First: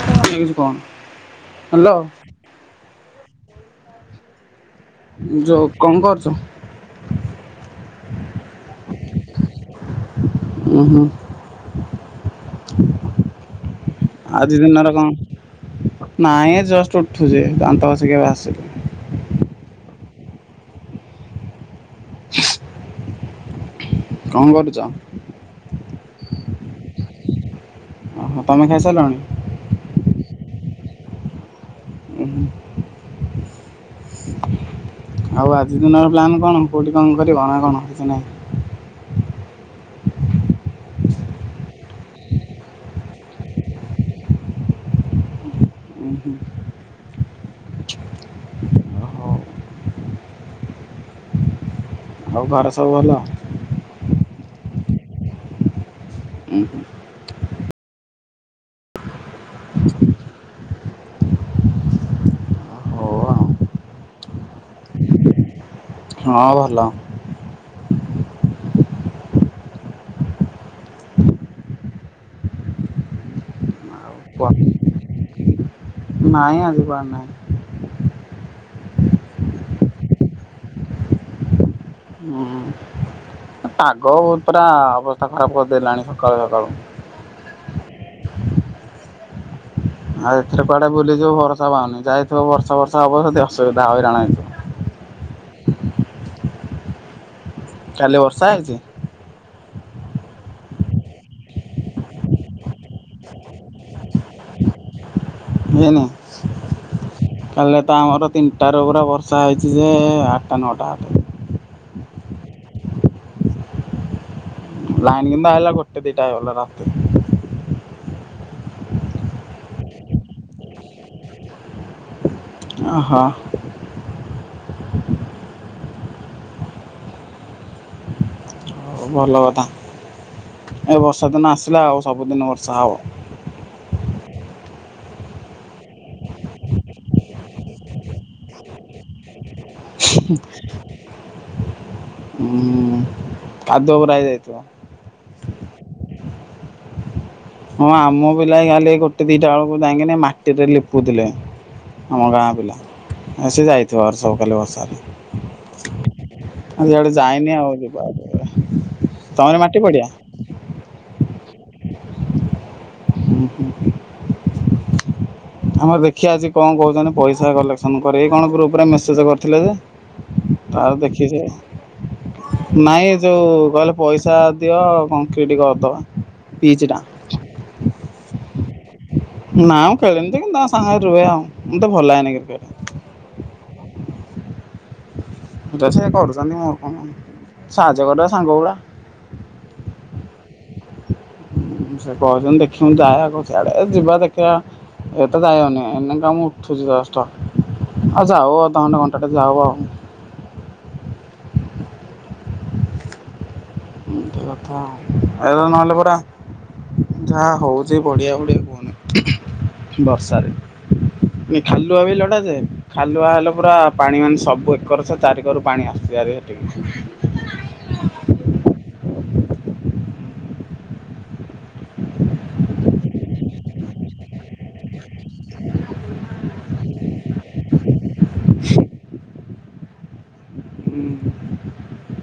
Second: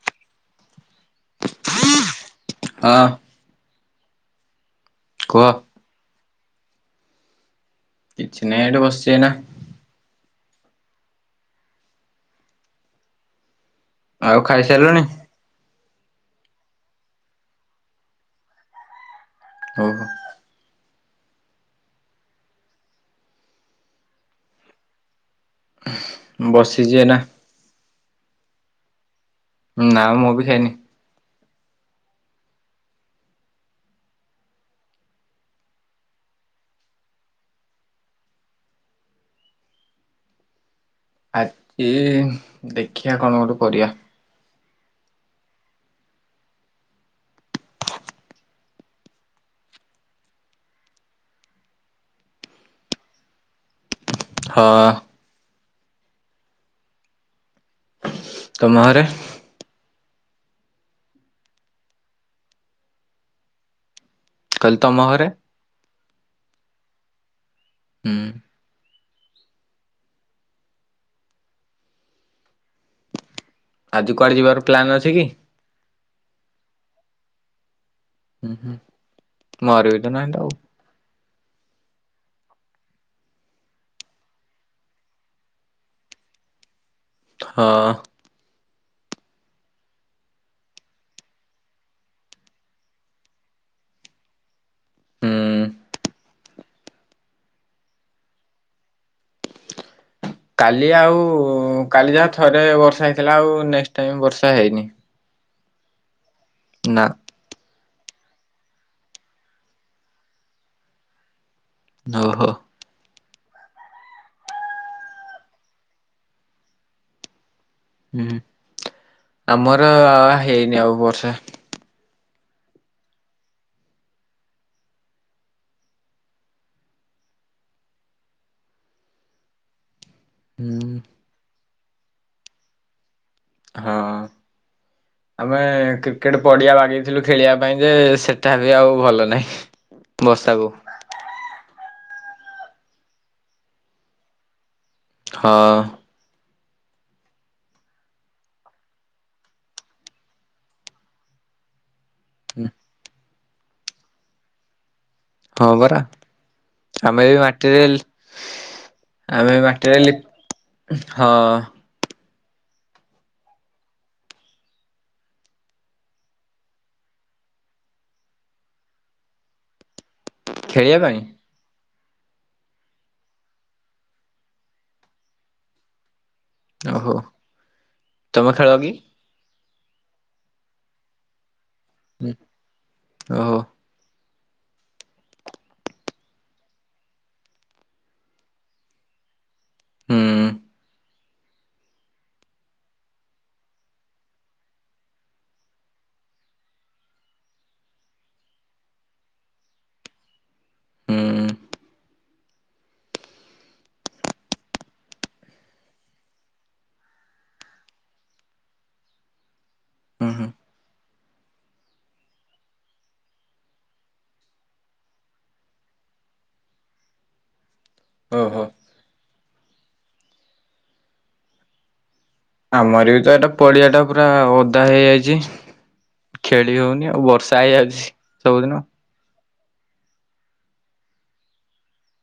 ଏମିତି କଣ ହ୍ୟାଲୋ। ହଁ। କୁହ ଯୋଉ କଣ କରୁଚ? ସେଏଡୁ ବସିଚି ଏନା। ଉଁ ହୁଁ। ଆଉ ଆଜି ଦିନରେ ଖାଇସାରିଲଣି? କଣ, ନାଇଁ ଏ ଜଷ୍ଟ ଉଠୁଚି ଦାନ୍ତ ଘଷିକି ଏବେ ଆସିଲି। [unintelligible] କଣ କରୁଚ? ବସିଚି ଏଇନା। [unintelligible] ତମେ ଖାଇସାରିଲଣି? ନା ମୁଁ ବି ଖାଇନି। ଉଁ ହୁଁ ଆଉ ଆଜି ଦିନର ପ୍ଲାନ୍ କଣ, କେଉଁଠି କଣ କରିବ ନା କଣ କିଛି ନାହିଁ? ଆଜି ଦେଖିଆ କଣ ଗୋଟେ କରିଆ। ଉଁ ହୁଁ ଆଉ ଘରେ ସବୁ ଭଲ? ହ। ହୁଁ। ତମ ଘରେ? ହୁଁ ହଉ ମୁଁ କହିଲି ତମ ଘରେ? ହଁ ଭଲ। ହୁଁ। ଆଉ ଆଜି କୁଆଡ଼େ କୁହ ଯିବାର ପ୍ଲାନ୍ ଅଛି କି। ନାଇଁ ଆଜି କୁଆଡେ ନାହିଁ। ମୋର ବି ତ ନାହିଁ ତ ଆଉ। ହୁଁ ପାଗ ପୁରା ଅବସ୍ଥା ଖରାପ୍ କରିଦେଲାଣି ସକାଳୁ-ସକାଳୁ। ହଁ। ଆଉ ଏଥିରେ କୁଆଡେ ବୁଲିଯିବୁ ଭରଷା ପାଉନ, ଯାଇଥିବ ବର୍ଷା ଫର୍ଷା ହବ ଯଦି ଅସୁବିଧା ହଇରାଣ ହେଇିଯିବ। ହୁଁ। କାଲି ବର୍ଷା ହେଇଚି। କାଲି ଆଉ କାଲି ଯାହା ଥରେ ବର୍ଷା ହେଇଥିଲା ଆଉ ନେକ୍ସଟ୍ ଟାଇମ୍ ବର୍ଷା ହେଇନି। ହେଇନି? ନା କାଲି ତ ଆମର ତିନିଟାରୁ ପୁରା ବର୍ଷା ହେଇଚି ଯେ ଆଟା ନଅଟା [unintelligible] ଓହୋ। ଲାଇନ୍ କିନ୍ତୁ ଆଇଲା ଗୋଟେ ଦିଇଟା ହେଇଗଲା ରାତି। ହୁଁ ଆମର ହେଇନି ଆଉ ବର୍ଷା। ଓହୋ। ହଉ ଭଲ କଥା, ହୁଁ ଏ ବର୍ଷା ଦିନ ଆସିଲା ଆଉ ସବୁଦିନ ବର୍ଷା ହବ। ହଁ। ହ। ଆମେ କ୍ରିକେଟ ପଡିଆ ବାଗେଇଥିଲୁ ଖେଳିବା ପାଇଁ ଯେ ସେଟା ବି ଆଉ ଭଲ ନାହିଁ। ବର୍ଷାକୁ [unintelligible] ହୁଁ କାଦୁଅ ପୁରା ହେଇଯାଇଥିବ। ହଁ। ହଁ ଆମ ପିଲା ଖାଲି ଗୋଟେ ଦିଟା ବେଳକୁ ଯାଇଁକିନି ମାଟିରେ ଲିପୁଥିଲେ। ଆମ ଗାଁ ପିଲା ସେ ଯାଇଥିବ [unintelligible] କାଲି ବର୍ଷାରେ। ହଁ ପରା, ଆଜି ଆଡେ ଆମେ ବି ଯାଇନି ଆଉ ମାଟିରେ ଯିବା ଆଉ କେବେ। ତମର ଆମେ ବି ମାଟି ମାଟରେ ପଡିଆ? ଲି-ହଁ। ହୁଁ-ହୁଁ। ଆମର ଦେଖିଆ ଆଜି କଣ କହୁଚନ୍ତି ପଇସା କଲେକ୍ସନ୍ କରି କଣ ଗ୍ରୁପରେ ମେସେଜ୍ କରିଥିଲେ ଯେ। ଆଉ ଖେଳିବା ପାଇଁ ଦେଖିଚ। ନାଇଁ ଯୋଉ କହିଲେ ପଇସା ଦିଅ କରନକିଡ଼ କରିଦବା। ପିଚ୍ ଟା ଓହୋ ତମେ ଖେଳ କି। ନା ମୁଁ ଖେଳନି ଯେ କିନ୍ତୁ ତା ସାଙ୍ଗରେ ରୁହେ ଆଉ ମତେ ଭଲ ଲାଗେନି କ୍ରିକେଟ। ଓହୋ। ତ ସେ କରୁଛନ୍ତି ମୋର କଣ ସାହାଯ୍ୟ କରିବା ସାଙ୍ଗ ଗୁଡା। ହୁଁ। ସେ କହୁଛନ୍ତି ଦେଖିବୁ ଯାଏ ଆଗ ସିଆଡେ ଯିବା ଦେଖିବା। ଏଇତେ ଯାଇ ହବନି ଏଇନା ଉଠିଲି ଜଷ୍ଟ। ଆଉ ଯାଉ ଅଧଘଣ୍ଟା ଘଣ୍ଟେ ଟେ ଯାଉ ଆଉ। ହୁଁ ଏମିତି କଥା ଆଉ। ଯାହା ହଉଛି ପଡିଆ ଫଡ଼ିଆ ହୁଁ ହୁଁ ବର୍ଷାରେ। ଏ ଖାଲୁଆ ବିଲଟା ଯେ। ଖାଲୁଆ ହେଲେ ପୁରା ପାଣି ମାନେ ସବୁ ଏକର ସେ ଚାରି କରୁ ପାଣି ଆସୁଛି ହରି ଏଠିକି। ଓହୋ। ଆମର ବି ତ ଏଟା ପଡିଆ ଟା ପୁରା ଓଦା ହେଇଯାଇଛି। ଖେଳି ହଉନି ଆଉ ବର୍ଷା ହେଇଯାଉଛି ସବୁଦିନ। ହୁଁ।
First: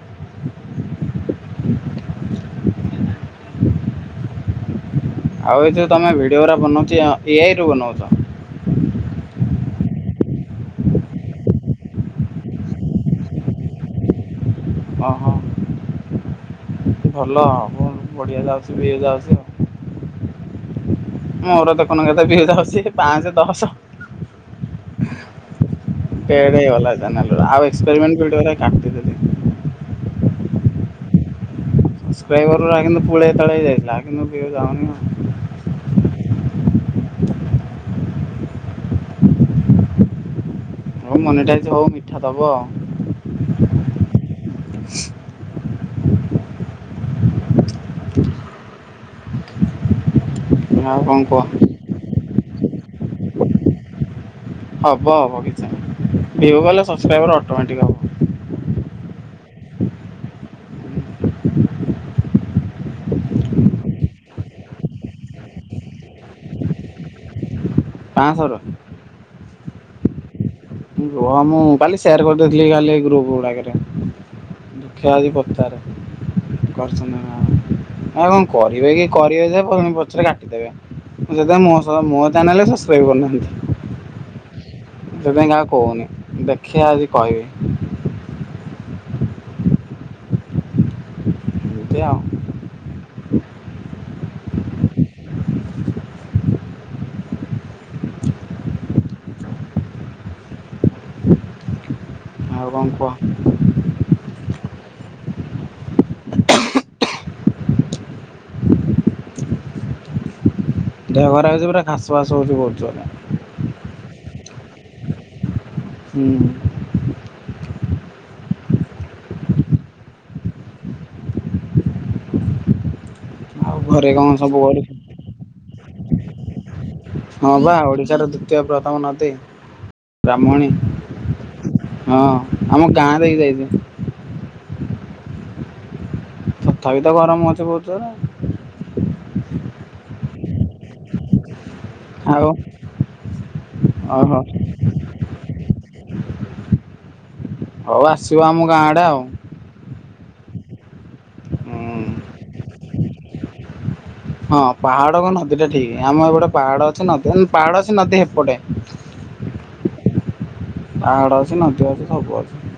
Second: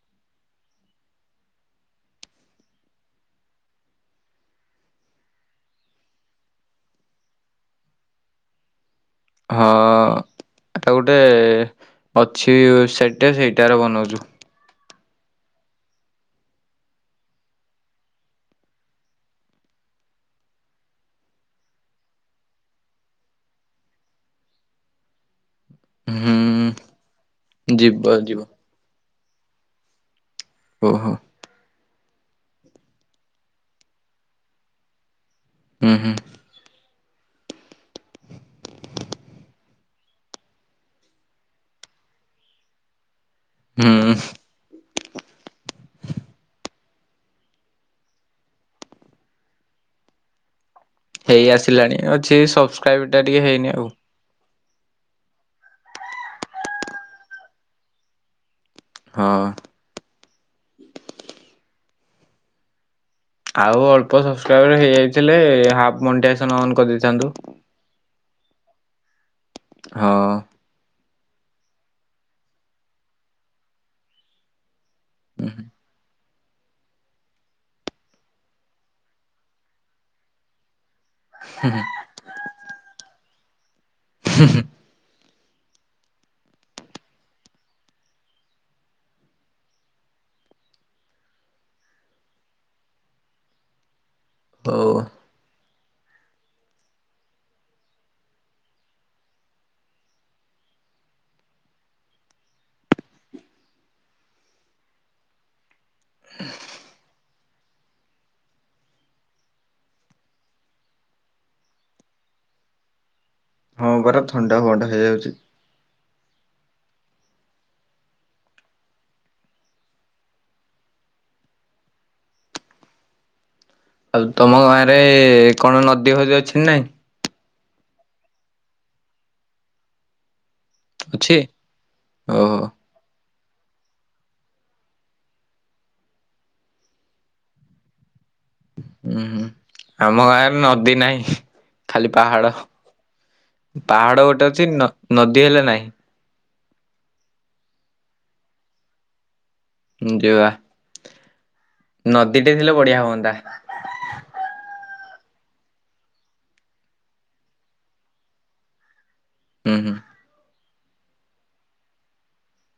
ଆଉ ଏ ଯେଉ ତୁମେ ଭିଡ଼ିଓ ଅରା ବନାଉଛ, ଏଆଇରୁ ବନାଉଛ? ହଁ ତା ଗୋଟେ ଅଛି ୱେବସାଇଟ ଟେ ସେଇଟାର ବନାଉଛୁ। ଅ ହ ଭଲ ଆ ବଢିଆ ଯାଉଛି ବି ଯାଉଛି ଆଉ। ମୋର ଦେଖୁନୁ କେତେ ଭିୟୁ ଯାଉଚି ପାଞ୍ଚ ଦଶ। ହୁଁ ଫେଡ଼େ ହେଇଗଲା ଚାନେଲେ ଗୁଡା ଆଉ ଏକ୍ସପେରିମେଣ୍ଟ ଯିବ ଯିବ। ମିଟିବରେ କାଟି ଓହୋ। [unintelligible] ହୁଁ ହୁଁ। ହଉ ମନି ଟାଇଜ ହଉ ମିଠା ଦବ ଆଉ। ହୁଁ ହଁ ଆଉ କଣ କୁହ? ଲାଣି ଅଛି ସବସ୍କ୍ରାଇବ୍ଟା ଟିକେ ହେଇନି ଆଉ। ହବ ହବ କିଛି ନାହିଁ, ଭିୟୁ ଗଲେ ସବସ୍କ୍ରାଇବର ଅଟୋମେଟିକ୍ ହବ। ହଁ। ଆଉ ଅଳ୍ପ ସବସ୍କ୍ରାଇବର ହେଇଯାଇଥିଲେ, ହାଫ ମଣ୍ଡିଆସନ ଅନ୍ କରିଦେଇଥାନ୍ତୁ। ପାଆଁଶରୁ ହଁ। କୁହ ମୁଁ କାଲି ସେୟାର କରିଦେଇଥିଲି କାଲି ଗ୍ରୁପ ଗୁଡାକରେ। ଖ୍ୟାଳଦ କରତାରେ କରିଛନ୍ତି ଆ କଣ କରିବେ କି କରିବେ ଯେ ପଣି ପଛରେ କାଟିଦେବେ। ସେ ମୋ ମୋ ଚ୍ୟାନେଲ ସବସ୍କ୍ରାଇବ କରୁନାହାନ୍ତି। ହୁଁ ହୁଁ ସେଇଥି ପାଇଁ କାହାକୁ କହୁନି, ଦେଖିବା ଆଜି କହିବି। ଏଇ ଆଉ [unintelligible] ଆଉ କଣ କୁହ। ଦେହ ଖରାପ ଯେ ପୁରା ଖାସ ଫାସ ହଉଚି ବହୁତ ଜୋରେ। ହଁ ପରା ଥଣ୍ଡା ଫଣ୍ଡା ହେଇଯାଉଚି। ହୁଁ। ଘରେ ଆଉ କଣ ସବୁ ତମ ଗାଁ ଘରେ ରେ କଣ ନଦୀ ଫଦି ଅଛି ନା ନାଇଁ? ହଁ ବା ଓଡିଶାର ଦ୍ଵିତୀୟ ପ୍ରଥମ ନଦୀ ବ୍ରାହ୍ମଣୀ। ଅଛି? ହଁ ଓହୋ। ଆମ ଗାଁ ଦେଇକି ଯାଇଚି। ତଥାପି ତ ଗରମ ହୋଉଚି ବହୁତ ଜୋରେ। ହୁଁ ହୁଁ ଆମ ଗାଁରେ ନଦୀ ନାହିଁ। ଖାଲି ଆଉ ପାହାଡ ପାହାଡ ଓହୋ ଗୋଟେ ଅଛି ନ ନଦୀ ହେଲେ ନାହିଁ। ହଉ ଆସିବ ଆମ ଗାଁ ଆଡେ ଆଉ। ଯିବା ନଦୀଟେ ଥିଲେ ବଢିଆ ହୁଅନ୍ତା। ହଁ ପାହାଡ କୁ ନଦୀ ଟା ଠିକ ଆମ ଏପଟେ ପାହାଡ ଅଛି ନଦୀ ପାହାଡ ଅଛି ନଦୀ ହେପଟେ। ହୁଁ ହୁଁ। ପାହାଡ ଅଛି ନଦୀ ଅଛି ସବୁ ଅଛି।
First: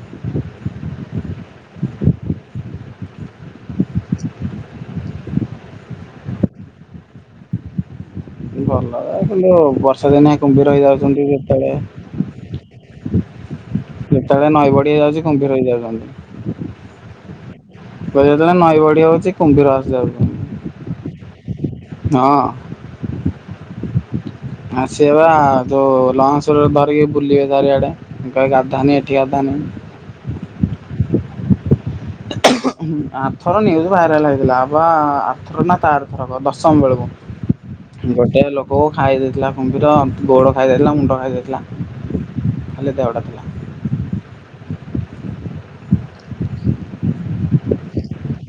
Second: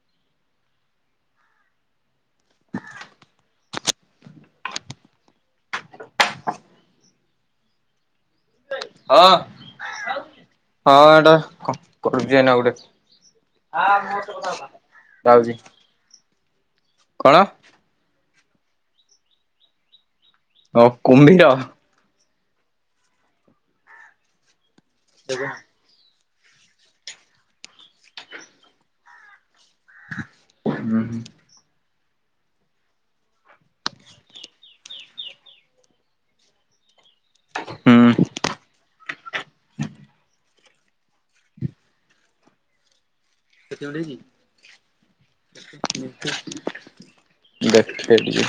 ଭଲ ହଁ। କିନ୍ତୁ ବର୍ଷା ଦିନେ କୁମ୍ଭୀର ହଁ ହେଇଯାଉଚନ୍ତି ଏଇଟା କରୁଛି ଏଇନା ଯେତେବେଳେ ଗୋଟେ ଯେତେବେଳେ ନଈ ବଢ଼ି ହେଇଯାଉଚି ଯାଉଛି କୁମ୍ଭୀର ହେଇଯାଉଚନ୍ତି। କଣ? କହିଲି ଯେତେବେଳେ ନଈ ବଢ଼ି ହଉଚି କୁମ୍ଭୀର ଆସି ଯାଉଚି। ଓ କୁମ୍ଭୀର। ହଁ। ଆ ସିଏବା ତ ଲହଶରେ ଧରିକି ବୁଲିବେ ଚାରିଆଡ଼େ କହବେ ଗଧାନି ଏଠି ଗାଧା ନି। ହୁଁ ହୁଁ। ଆଥର ନ୍ୟୁଜ ଭାଇରାଲ ହେଇଥିଲା ବା ଆଥର ନା ତାର ଥରକ ଦଶମ ବେଳକୁ ହୁଁ ଗୋଟେ ଲୋକକୁ ଖାଇ ଦେଇେଥିଲା କୁମ୍ଭୀର ଗୋଡ଼ ଖାଇଦାଇଥିଲା ମୁଣ୍ଡ ଖାଇଦାଇଥିଲା ଖାଲି ଦେହଟା ଥିଲା। [unintelligible] [inaudible] ଦେଖେ ଟିକେ।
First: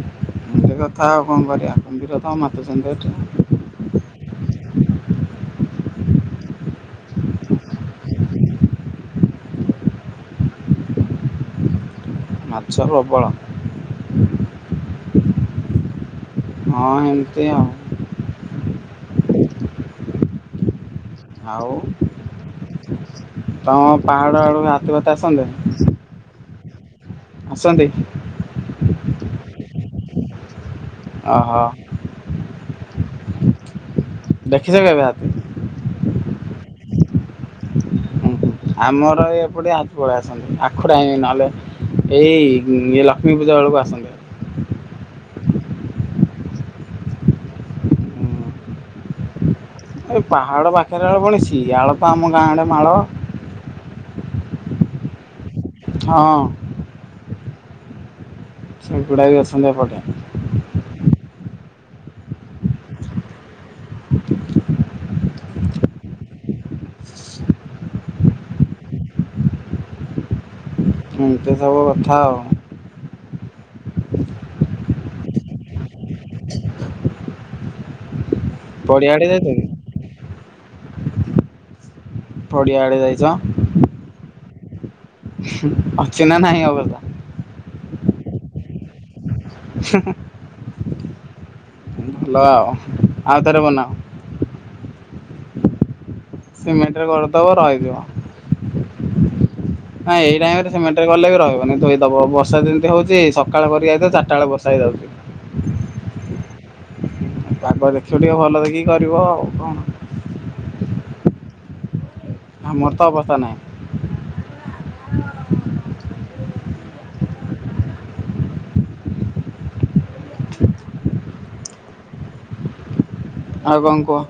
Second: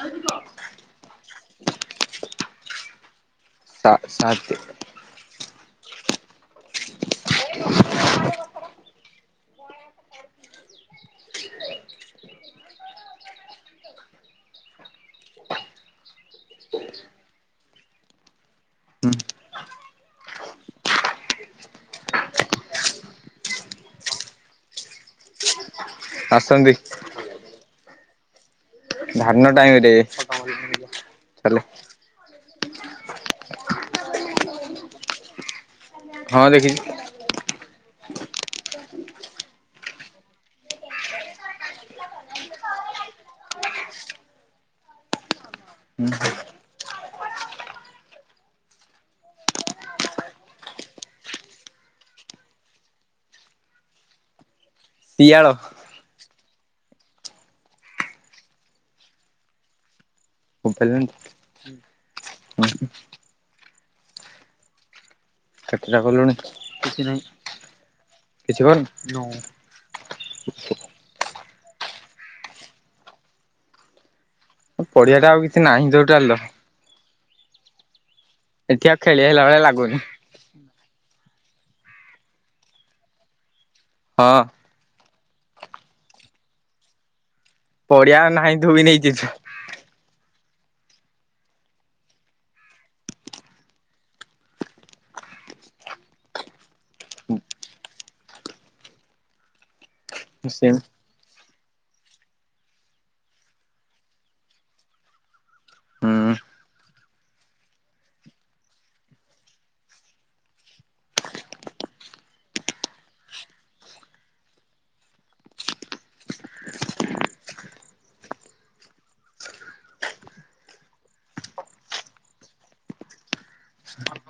ଆ କ ଏ କଥା ଆଉ କଣ କରିବା କୁମ୍ଭୀର ତ ଆଉ ମାଛ ସେନ୍ତି ଏଠି ସା ସତେ [inaudible] ମାଛ ପ୍ରବଳ। ହଁ ଏମିତି ଆଉ। ହୁଁ ଆଉ ତମ ପାହାଡ ଆଡକୁ ହାତୀ ଫାତି ଆସନ୍ତିନି? ଆସନ୍ତି। ଆସନ୍ତି? ଧାନ ଟାଇମ୍ ରେ। ଓହୋ ଚାଲେ ଦେଖିଚ କେବେ ହାତୀ? ହଁ ଦେଖିଚି। ହୁଁ ହୁଁ ଆମର ଏପଟେ ହାତୀ ପଳେଇ ଆସନ୍ତି ଆଖୁ ଟାଇମ୍ ନହେଲେ ଏଇ ଲକ୍ଷ୍ମୀ ପୂଜା ବଳକୁ ଆସନ୍ତି। ହୁଁ। ହୁଁ। ଏ ପାହାଡ଼ ପାଖରେ ହବଣି ସିଆଳ ତ ଆମ ଗାଁ ଆଡେ ମାଳ। [unintelligible] ସିଆଳ ହଁ। ସେ ଗୁଡାକ ବି ଅଛନ୍ତି ଏପଟେ। ମୁଁ ପାଇଲିନ ହ [unintelligible] କେତେଟା କଲୁଣି ତୁ? କିଛିି କରିନୁ ଏମତି ସବୁ କଥା ଆଉ। ପଢିଆଟା ଆଉ କିଛି ନାହିଁ ଟୋଟାଲ। [unintelligible] ଏଠି ଆଉ ପଡିଆ ଖେଳି ଆଡେ ହେଲା ଯାଇଚ ଭଳିଆ ଲାଗୁନି କି ପଡିଆ ଆଡେ ଯାଇଚ? ହଁ। ହୁଁ ଅଛିିହ୍ନା ନାହିଁ ଅବସ୍ତା। ପଡିଆ ଆଉ ନାହିଁ ଧୁଇ ନେଇଯାଇଚୁ। ହୁଁ ହୁଁ ଭଲ ଆଉ ଆଉଥରେ ବନାଅ। ସିମେଣ୍ଟରେ କରିଦବ ରହିଯିବ ଆଁ ଏଇ ଟାଇରେ ସେମାନେ ଗଲେ ବି ରହିବନି ଧୋଇ ଦବ ବର୍ଷା ଯେମତି ହୋଉଚି ସକାଳ କରିକି ଯଇଥିବା ଚାରିଟା ବେଳେ ବର୍ଷା ହେଇଯାଉଚି। ହୁଁ। ପାଗ ଦେଖିବ ଟିକେ ଭଲ ଦେଖିକି କରିବ ଆଉ କଣ? ଆମର ତ ଅବସ୍ତା ନାଇଁ। [inaudible] ଆଉ କଣ କୁହ?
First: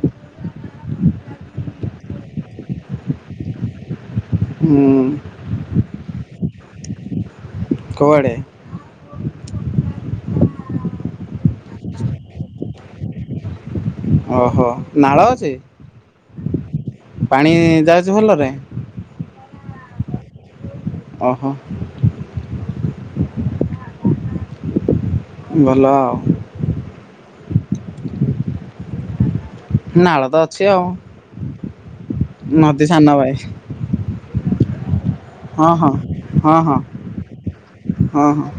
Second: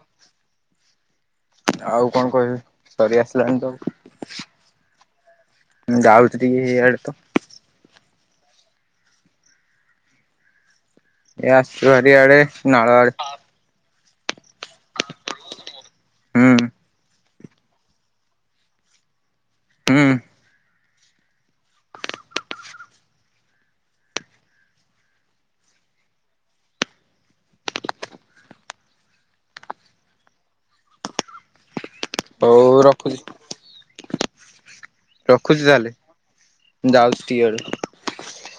ଆଉ କଣ କହିବି ସରି ଆସିଲାଣି ତ ଆଉ। ହୁଁ। ଉଁ ଯାଉଚୁ ଟିକେ ଏଇଆଡେ ତ। କୋଉ ଆଡ଼େ? ଏ ଆସଚୁ ଭାରି ୟାଡେ ନାଳ ଆଡେ। ଓହୋ ନାଳ ଅଛି? ହୁଁ। ପାଣି ଯାଉଚି ଭଲରେ? ହୁଁ। ଓହୋ। ହୁଁ ଭଲ ଆଉ। ନାଳ ତ ଅଛି ଆଉ ହଉ ନଦୀ ସାନ ରଖୁଛି ଭାଇ। ରଖୁଛି ହଁ ହଁ ତାହେଲେ ହଁ ହଁ ଯାଉଛି ଟିକେ ଆଡେ। ହଁ ହଁ।